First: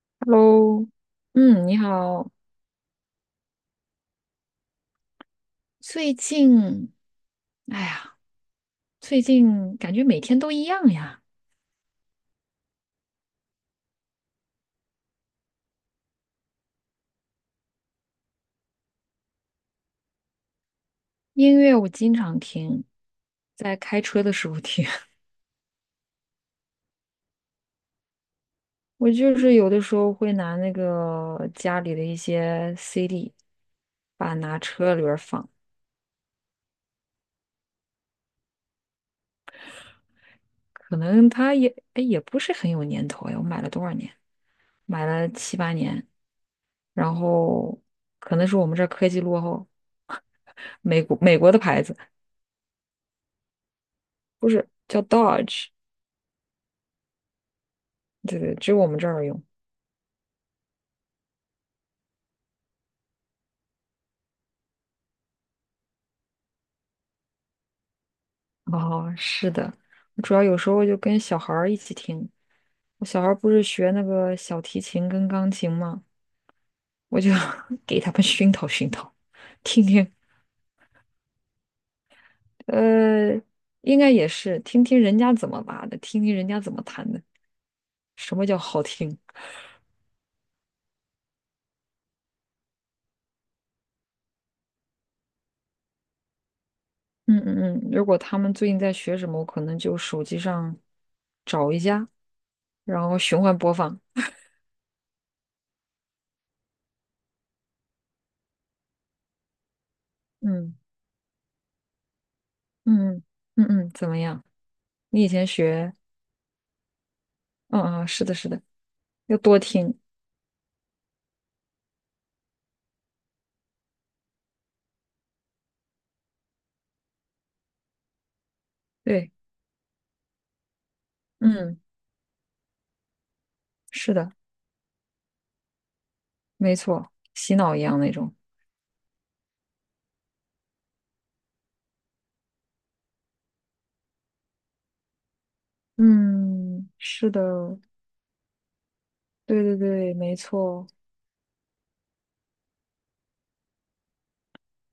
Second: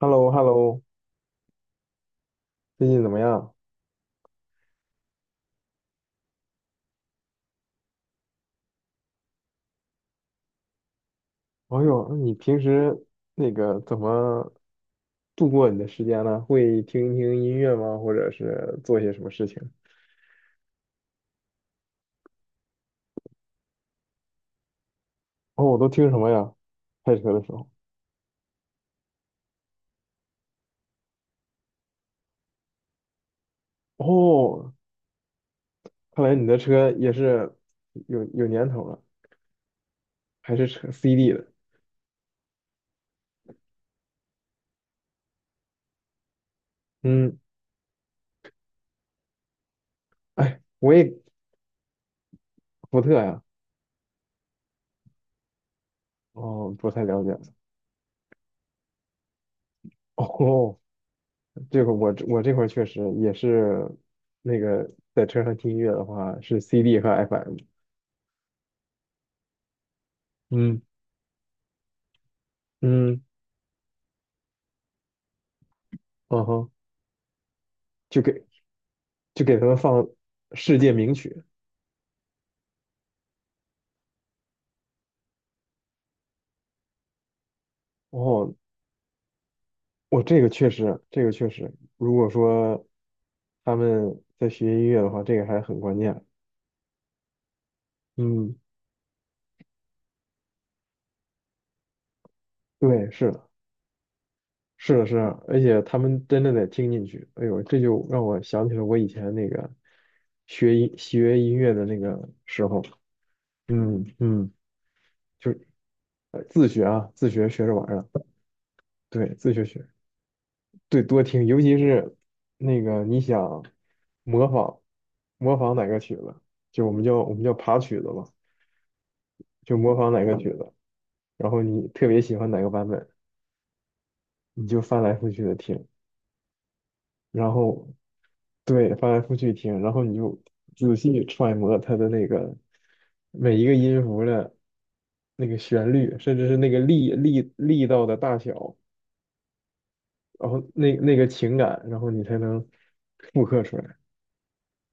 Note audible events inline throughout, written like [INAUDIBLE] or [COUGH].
h e l l o h e l l o Hello，嗯，你好。最近怎么样？最近，哎呀，最近感觉每天都一样呀。哎呦，那你平时那个怎么度过你的时间呢？会听一听音乐吗？或者是做些什么事情？音乐我经常听，在开车的时候听。哦，我都听什么呀？开车的时候。[LAUGHS] 我就是有的时候会拿那个家里的一些 CD，把拿哦，车里边儿放。看来你的车也是有年头了，还是车 可能 CD 的。它也，哎，也不是很有年头呀。我买了多少年？买了七八年。然嗯，后可能是我们这儿科技落后，[LAUGHS] 哎，我美也国美国的牌子。福特呀。不是叫 Dodge，哦，不太了解。对对，只有我们这儿用。哦，这个我这块儿确实也是那个在车上听音乐的话是 CD 和 FM。哦，是的，我主要有时嗯候就跟小孩儿一起听。我小嗯。孩儿不是学那个小提琴跟钢琴吗？嗯哼，我就 [LAUGHS] 给他就们给熏陶熏陶，就给他们听放听。世界名曲。呃，应该也是听听人家怎么拉的，听听人家怎么弹的，什么哦，叫好听？我这个确实，这个确实，如果说他们在学音乐的话，这个还很关键。嗯嗯嗯。如果他们嗯，最近在学什么，我可能就手机上找一下，然对，后是循的，环播放。是的，是的，而且他们真的得听进去。哎呦，这就让我想起了我以前那个学嗯音学音乐的那个时候。嗯嗯嗯，嗯怎么样？嗯，你以前就学，呃自学啊，自学学着嗯玩嗯，儿是的，的，是的，对，要自多学学。听，对，多听，尤其是那个你想模仿模仿哪个曲子，就我们叫爬曲子吧，对，就模仿哪个曲子，然后嗯，你特别喜欢哪个版本，是的，你就翻来覆去的听，没错，然洗脑一后样那种，对翻来覆去听，然后你就仔细揣摩它的那个每一个音符的那个旋律，甚至是那个嗯，力是的，力力道的大小，对对对，没然后错，那个情感，然后你才能复刻出来。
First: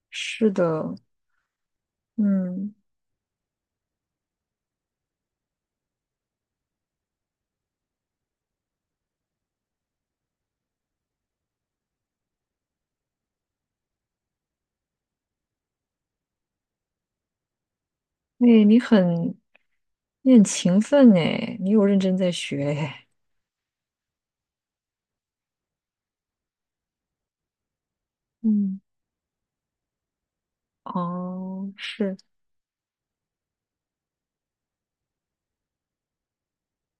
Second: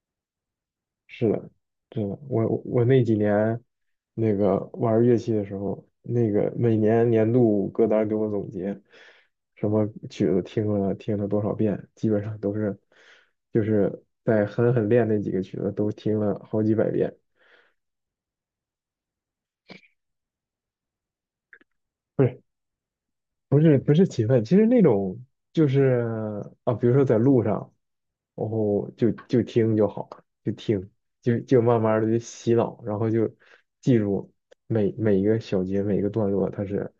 是的，是的，真的，我嗯，我那几年那个玩乐器的时候，那个每年年度歌单给我总结，什么曲子听了多少遍，基本上都是就是在狠狠练那几个曲子都听了好几百遍。哎，你很勤奋哎，你有认真在学哎，不是勤奋，其实那种就是啊，比如说在路上，然嗯，后就听就好，就听就哦，慢慢的就是，洗脑，然后就记住每一个小节每一个段落它是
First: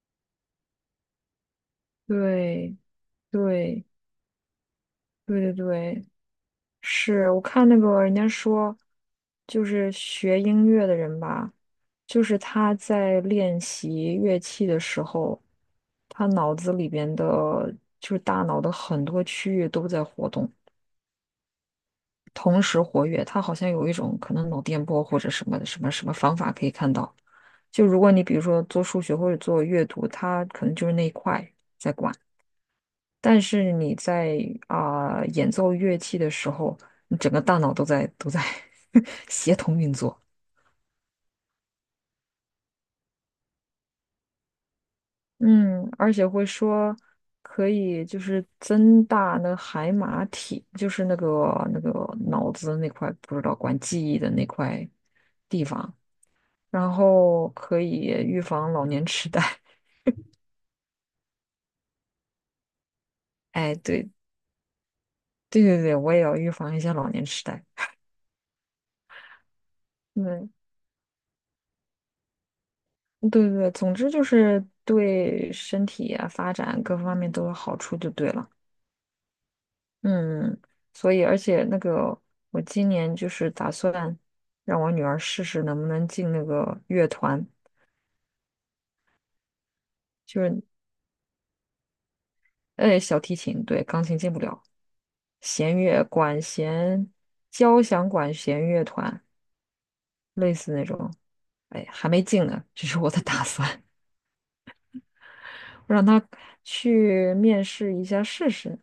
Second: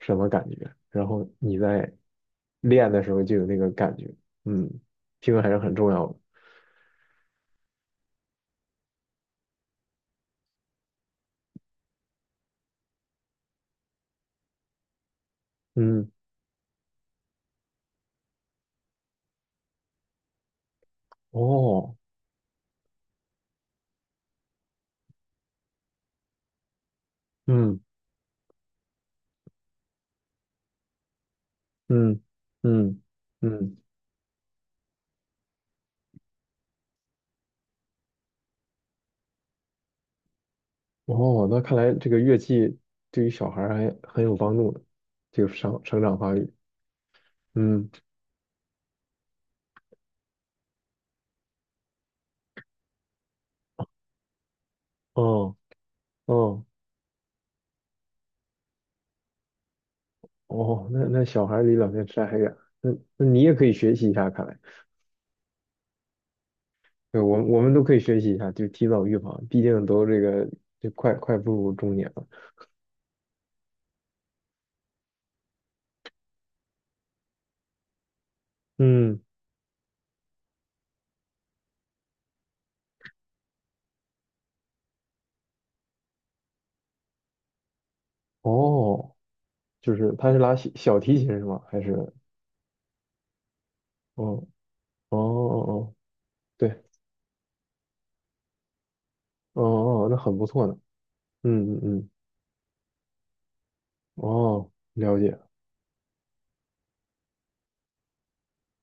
什么感觉，然后你在对练的时候就有那个对感觉，嗯，听对还对是很重要对，的，是我看那个人家说，就是学音乐的人吧，就是他在练习乐器的时候，嗯，他脑子里边的，就是大脑的很多区域都在活动，哦，同时活跃。他好像有一种可能脑电波或者什么什么什么方法可以看到。嗯就如果你比如说做数学或者做阅读，他可能就是那一块在管。嗯嗯但是嗯你在啊、演奏乐器的时候，你整个大脑都在 [LAUGHS] 协同运作。哦，那看来这个乐器对于小孩儿还很有帮助呢，就个嗯，生而长且发会育。说可嗯，以就是增大那个海马体，就是那个那个脑子那块不知道管记忆的那块哦，地方，哦，然后可以预防老年痴呆。[LAUGHS] 哦，那那小孩儿离老年痴呆还远，那那你也可以哎，学习对一下，看来，对对对，我也要预防一下老对，年我痴们我呆。们都可以学习一下，就提早预防，毕竟都这个嗯。就快步入中年了。对对对，总之就是对身体啊、发展各方面都有好处就对了。嗯，嗯，所以而且那个我今年就是打算让我女儿试试能不能进那个乐团，哦，就是他是就拉是小提琴是吗？还是？小提琴，对，钢琴进不哦，了，哦哦弦哦，乐管对，弦交响管弦乐团哦哦，那很不类错似呢。那种。嗯嗯哎，还嗯，没进呢，这是我的 [LAUGHS] 打算，哦，了解。[LAUGHS] 我让她去面试一下试试。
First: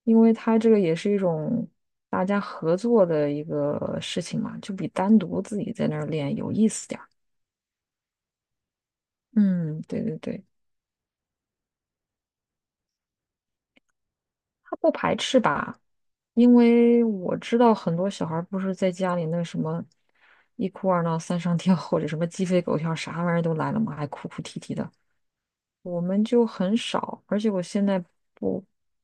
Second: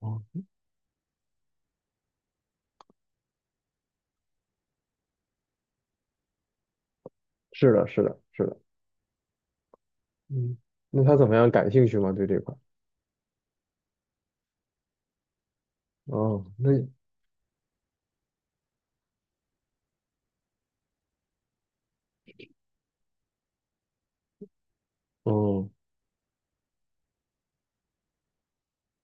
哦，因为它这个也是一种大家合作的一个事情嘛，就比单独自己在那儿练有意思点儿。是的，是的，是的。嗯，对对对，嗯，那他怎么样？感兴趣吗？对这块？他不排斥吧？哦，因那为我知道很多小孩儿不是在家里那个什么一哭二闹三上吊，或者什么鸡飞狗跳，啥玩意儿都来了嘛，还哭哭啼啼的。哦我们就很少，而且我现在不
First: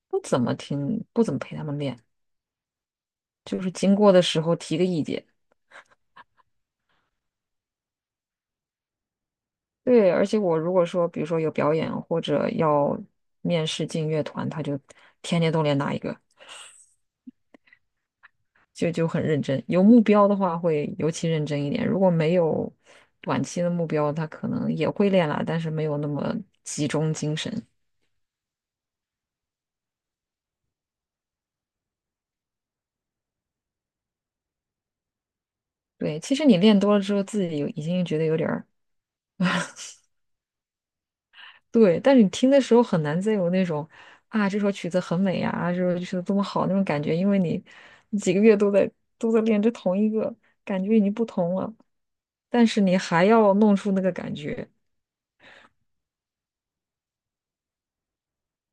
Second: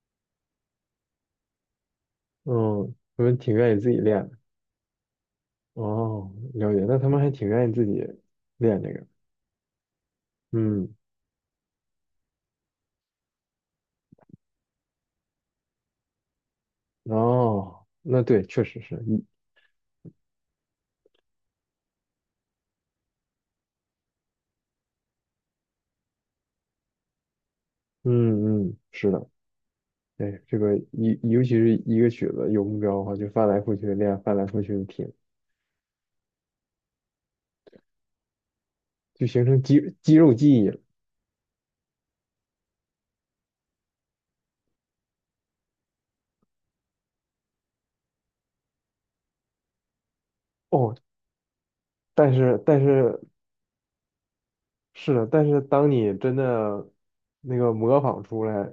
不怎么听，不怎么陪他们练，哦，他们挺就是愿意自经己过的练的。时候提个意见。哦，了解。那他们还挺愿意自己练这个。对，而且我如果嗯，说，比如说有表演或者要面试进乐团，他就天天都练哪一个，哦，那对，确实就是就很一认真。有目标的话会尤其认真一点，如果没有短期的目标，他可能也会练啦，但是没有那么集中精神。嗯嗯，是的。对，这个一尤其是一个曲子有目标的话，就翻来覆去地练，翻来覆去地听，对，其实你练多了之后，自己有已经觉得有点儿就形成肌肉记忆了。对，但是你听的时候很难再有那种啊，这首曲子很美呀，啊这首曲子多么好那种感觉，因为你几个月都在练这同一个，感哦，觉已经不同了，但是但但是你是还要弄出那个感觉，是的，但是当你真的那个模仿出来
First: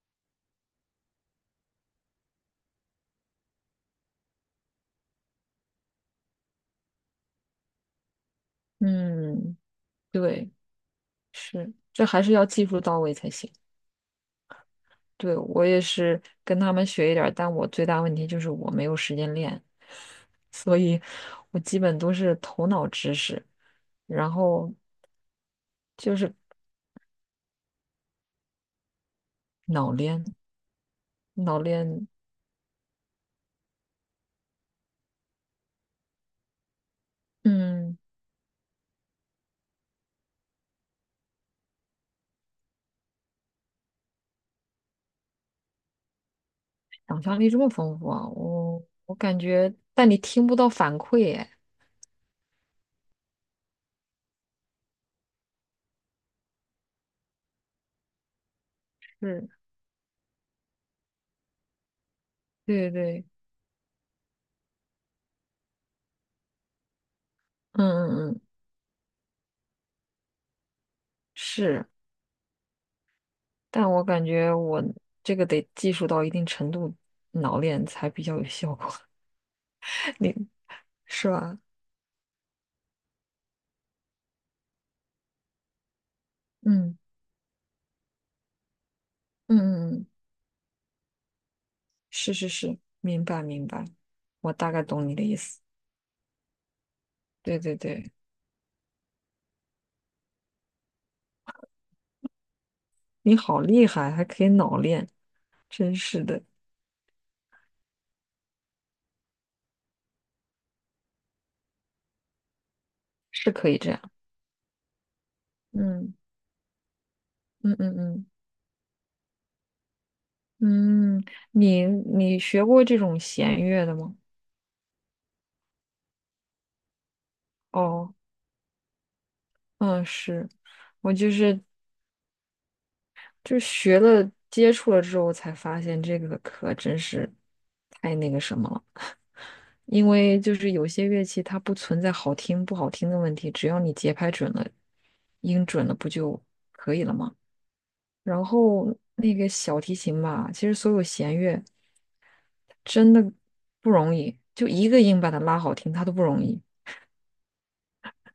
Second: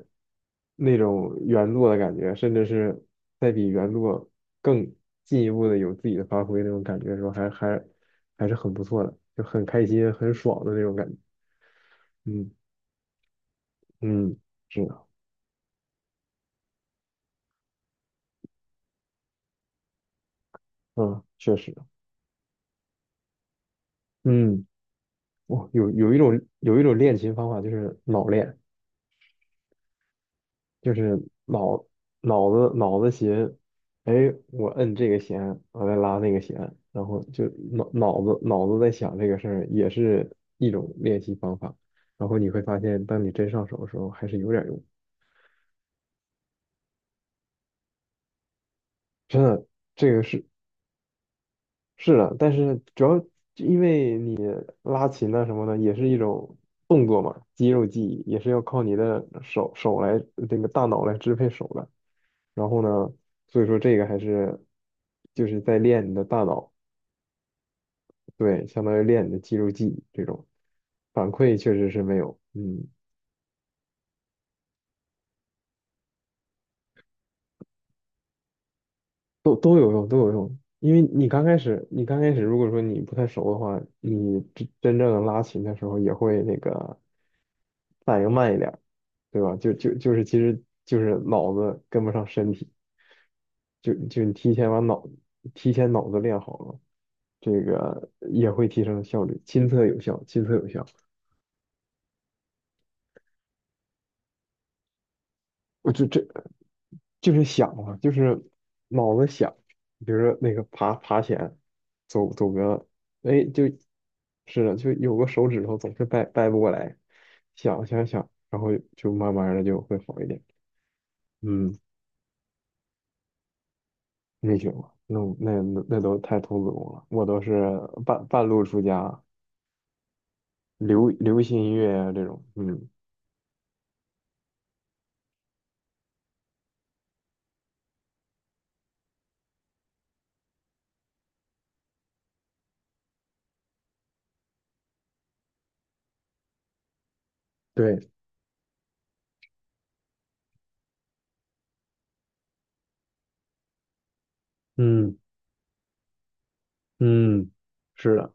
那种原作的感觉，甚至是再比原作更进一步的有自己的发挥那种感觉的时候，还是很不错的，就嗯，很开心、很对，爽的那种感觉。是，这还是要嗯技术到位才行。嗯，是的，对，我也是跟他们学一点儿，但我最大问题就是我没有时间练，所以嗯，确我实，基本都是头脑知识，然嗯，后哇，有有就一是种有一种练琴方法就是脑练。脑练，就是脑脑练。脑子弦，哎，我摁这个弦，我再拉那个弦，然后就脑嗯，脑子脑子在想这个事儿，也是一种练习方法。然后你会发现，当你真上手的时候，还是有点用。想象力这么丰富啊，我感真的，觉，但这你个是听不到反馈，哎，是的，但是主要因为拉琴啊什么的，也是一种动作嘛，肌肉记忆也是要靠你的是，手来这个大脑来支配手的。然后对呢，对，所以说这个还是就是在练你的大脑。嗯嗯嗯，对，相当于练你的肌肉记忆这种反馈确是，实是没有，嗯，但我感觉我这个得技术到一定程度，脑练才比较有效果，都有用，都 [LAUGHS] 有你用。因为是吧？你刚开始如果说你不太熟的话，你真正拉琴的时候也会那个嗯反应慢一点儿，对吧？就就嗯嗯，嗯就是其实就是脑子跟不上是是身体，是，明白明白，就你提我前大把概脑懂你的意思。提前脑子练好了，这对对个对，也会提升效率，亲测有效，亲测有效。你好厉害，还可以脑练，我真就是这的，就是想啊，就是脑子想，比如说那个爬来，走个，哎，是就可以这样。是的，就有个手指头总是嗯掰不过来，嗯想嗯想嗯。想，然后就慢慢的就会好一点。嗯，嗯，你学过这种弦乐的吗？没学过，那我那都太童子功了，我都是哦，半路出家，嗯，是我就流行是音乐呀、这种。嗯，就学了接触了之后才发现这个可真是太那个什么了，因为就是有些乐器它不存在好听不好听的问题，只要你节拍准了，音准了不就可以了吗？对，然后那个小提琴吧，其实所有弦乐真的不容易，就一个嗯音把它拉好听，它都不容易。嗯，是的，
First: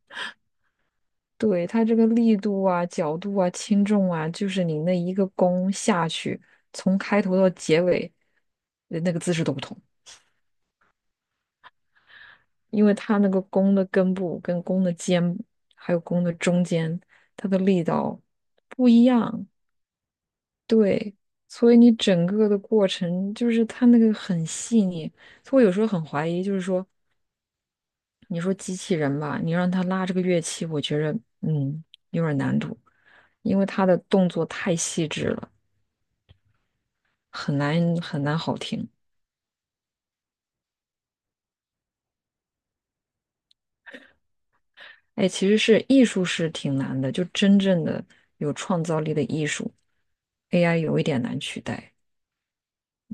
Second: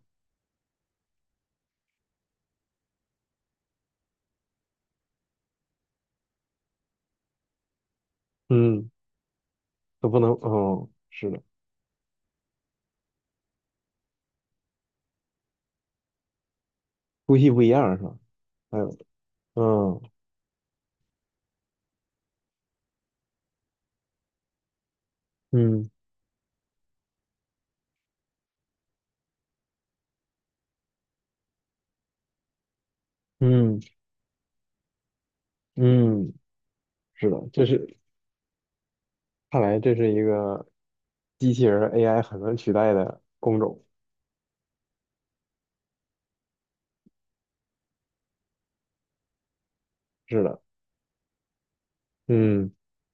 对，它这个力度啊、角度啊、轻重啊，就是你那一个弓下去，从开头到结尾，嗯，那个姿势都不同，都不能，哦，是的，因为它那个弓的根部、跟弓的尖，还有弓的中间，呼它吸的不一力样是吧？道还不有。一样。嗯对，所以你整个的过程就是它那个很细腻，所以我有时候嗯很怀疑，就是说，你说机器人吧，你让它拉这个乐器，我觉得嗯有点难度，因为嗯它的动作太细致了。嗯，是的，很难很难好听。看来这是一个机器人 AI 很难取代的工种。哎，其实是艺术是挺难的，就真正的有创造力的艺术是的，，AI 有一点难取代。嗯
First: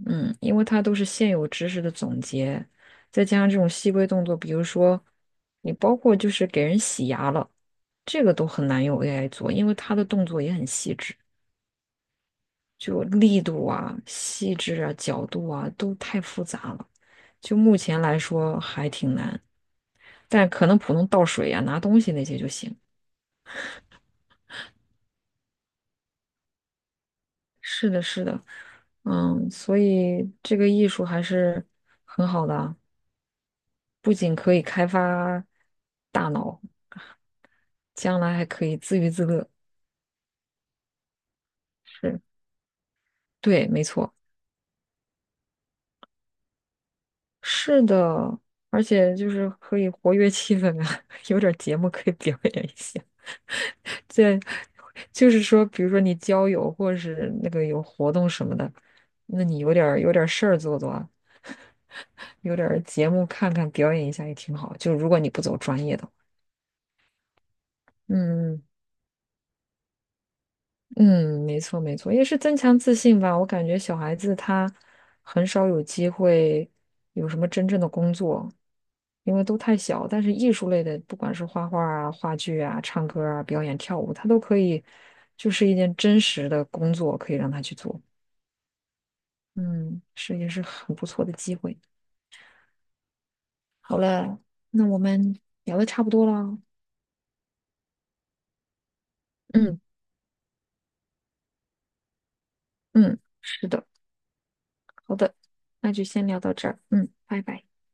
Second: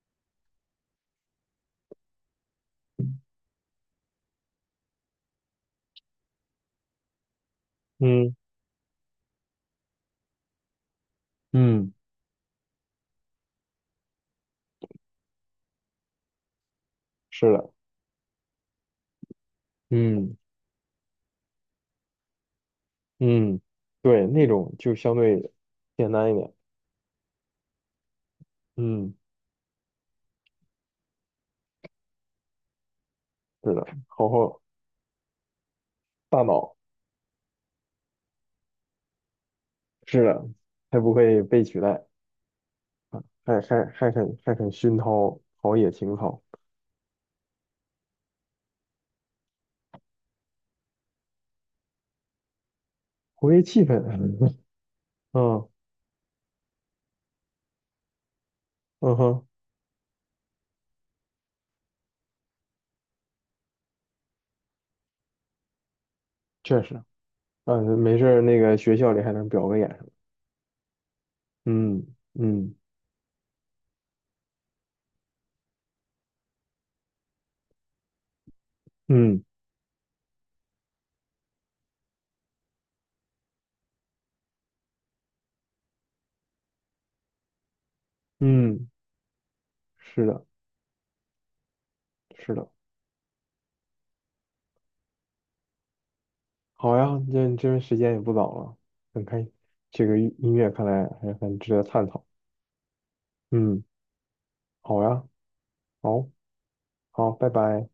嗯，因为它都是现有知识的总结，再加上这种细微动作，比如说你包括就是给人洗牙了，这个嗯都很难用 AI 做，因为它的动作也很细致。嗯，就力度啊、细致啊、角度啊都太复杂了，是就的，目前来说还挺难。嗯但可能普通倒水啊、拿东西那些就行。嗯，对，那种就相对简单一点。是的，是的，嗯，嗯，所以这个艺术还是很好的啊，是的，不好仅可好以开发大大脑，脑，将来还可以自娱自乐。是的，还不会被取代，是，还对，没还还错，肯还肯熏陶陶冶情操，是的，而且就是可以活跃气氛啊，[LAUGHS] 有点节目可以表演一下。活跃气氛。嗯在 [LAUGHS] 就是说，嗯比如说你交友或者是那个有活动什么的，嗯那哼，你有点儿事儿做做啊，有点儿节目看看，表演一下也挺好。就如果你不走专业的确实，嗯，没事儿，那嗯个学校里还能表个演。嗯，没错没嗯错，也是增嗯强自信吧。我感觉小孩子他很少有机会有什么真正的工作，因嗯为都太小。但是艺术类的，不管是画画啊、话剧啊、唱歌啊、表演、跳舞，他都可以，就是一件真实的工作，可以让他去做。嗯，嗯，是是的，也是很不错的机会。是的。嗯，那我们聊的差不多了哦。好呀，这边时间也不早了，很开，嗯这个音乐看来还很值得探讨。嗯，是嗯，的，好好呀，的，那就先好，聊到这儿。嗯，好，拜拜拜。拜。